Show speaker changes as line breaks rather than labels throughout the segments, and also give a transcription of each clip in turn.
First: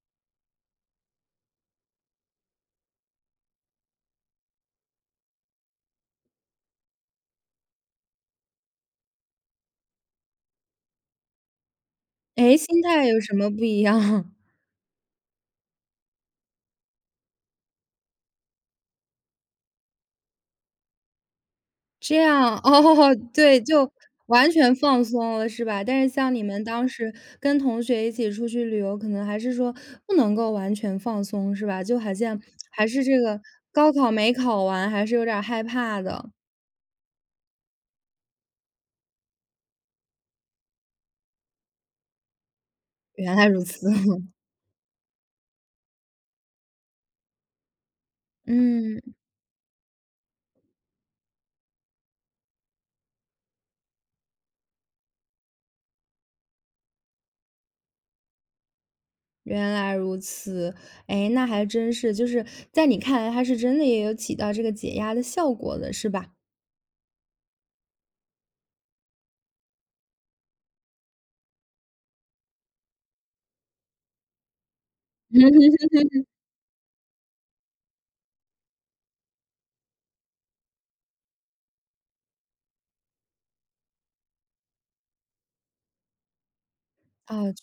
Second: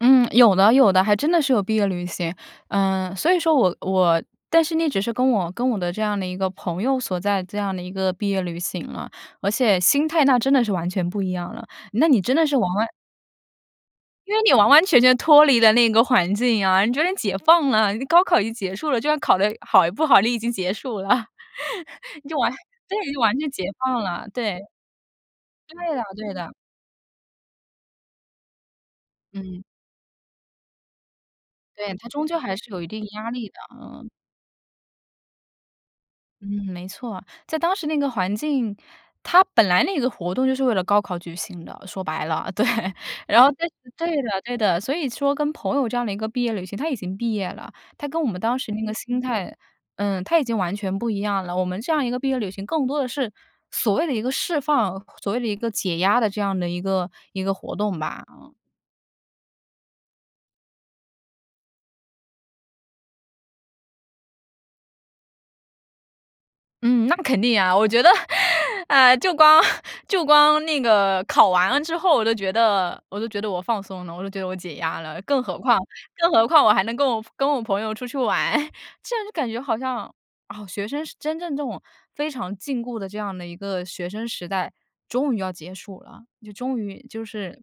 嗯，有的有的，还真的是有毕业旅行。嗯，所以说我我但是那只是跟我跟我的这样的一个朋友所在这样的一个毕业旅行了，而且心态那真的是完全不一样了。那你真的是
诶，
完
心
完
态有什么不一样？
因为你完完全全脱离了那个环境呀，你觉得解放了，高考已经结束了，就算考得好与不好，你已经结束了，
这
就完
样，
对，
哦，
就完全
对，
解
就
放了，
完
对。
全放松了，是吧？
对
但
呀，
是像
对
你
的。
们当时跟同学一起出去旅游，可能还是
嗯。
说不能够完全放松，是吧？
对，
就
它
好
终究
像
还是有
还
一定
是这
压
个，
力的，
高
嗯。
考没考完，还是有点害怕的。
嗯，没错，在当时那个环境，它本来那个活动就是为了高考举行的，说白了，对。
原
然
来
后
如
对
此。
的对的，所以说跟朋友这样的一个毕业旅行，它已经毕业了，它跟我们当时那个
嗯。
心态，呃，它已经完全不一样了，我们这样一个毕业旅行，更多的是，所谓的一个释放，所谓的一个解压的这样的一个一个活动吧，嗯。
原来如此。诶，那还真是，就是在你看来，它是真的也有起到这个解压的效果的，是吧？
嗯，那肯定呀。我觉得，诶，就光 就光那个考完了之后，我就觉得我都觉得我放松了，我就觉得我解压了。更何况 更何况我还能够跟我跟我朋友出去玩，这样就感觉好像，哦，学生是真正这种非常禁锢的这样的一个学生时代，终于要结束了，终于，就
啊，学
是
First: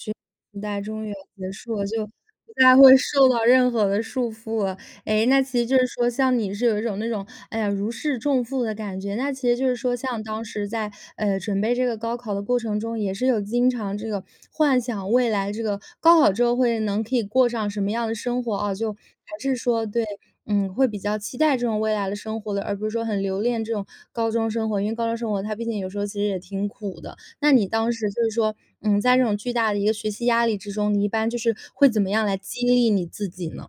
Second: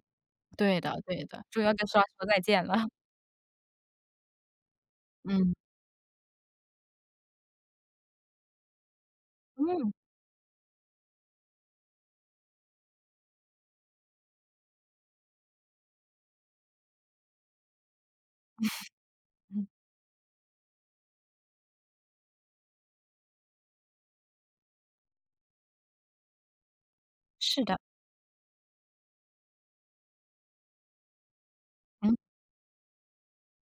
生时
对
代
的
终于要
对的，
结
终于要
束
跟
了，
说
就不
再见
太
了。
会受到任何的束缚了。诶，那
嗯。
其实就是说像你是有一种那种，哎呀，如释重负的感觉，那其实就是
嗯。
说像当时在，诶，准备这个高考的过程中，也是有经常这个幻想未来这个高考之后，会能可以过上什么样的生活，哦，就还是 说对，嗯，会比较期待这种未来的生活的，而不是说很留恋这种高中生活，因为高中生活，它毕竟有时候其实也挺苦的。那
是
你
的。
当时就说，嗯，在这种巨大的一个学习压力之中，你一般就是会怎么
嗯。
样来激励你自己呢？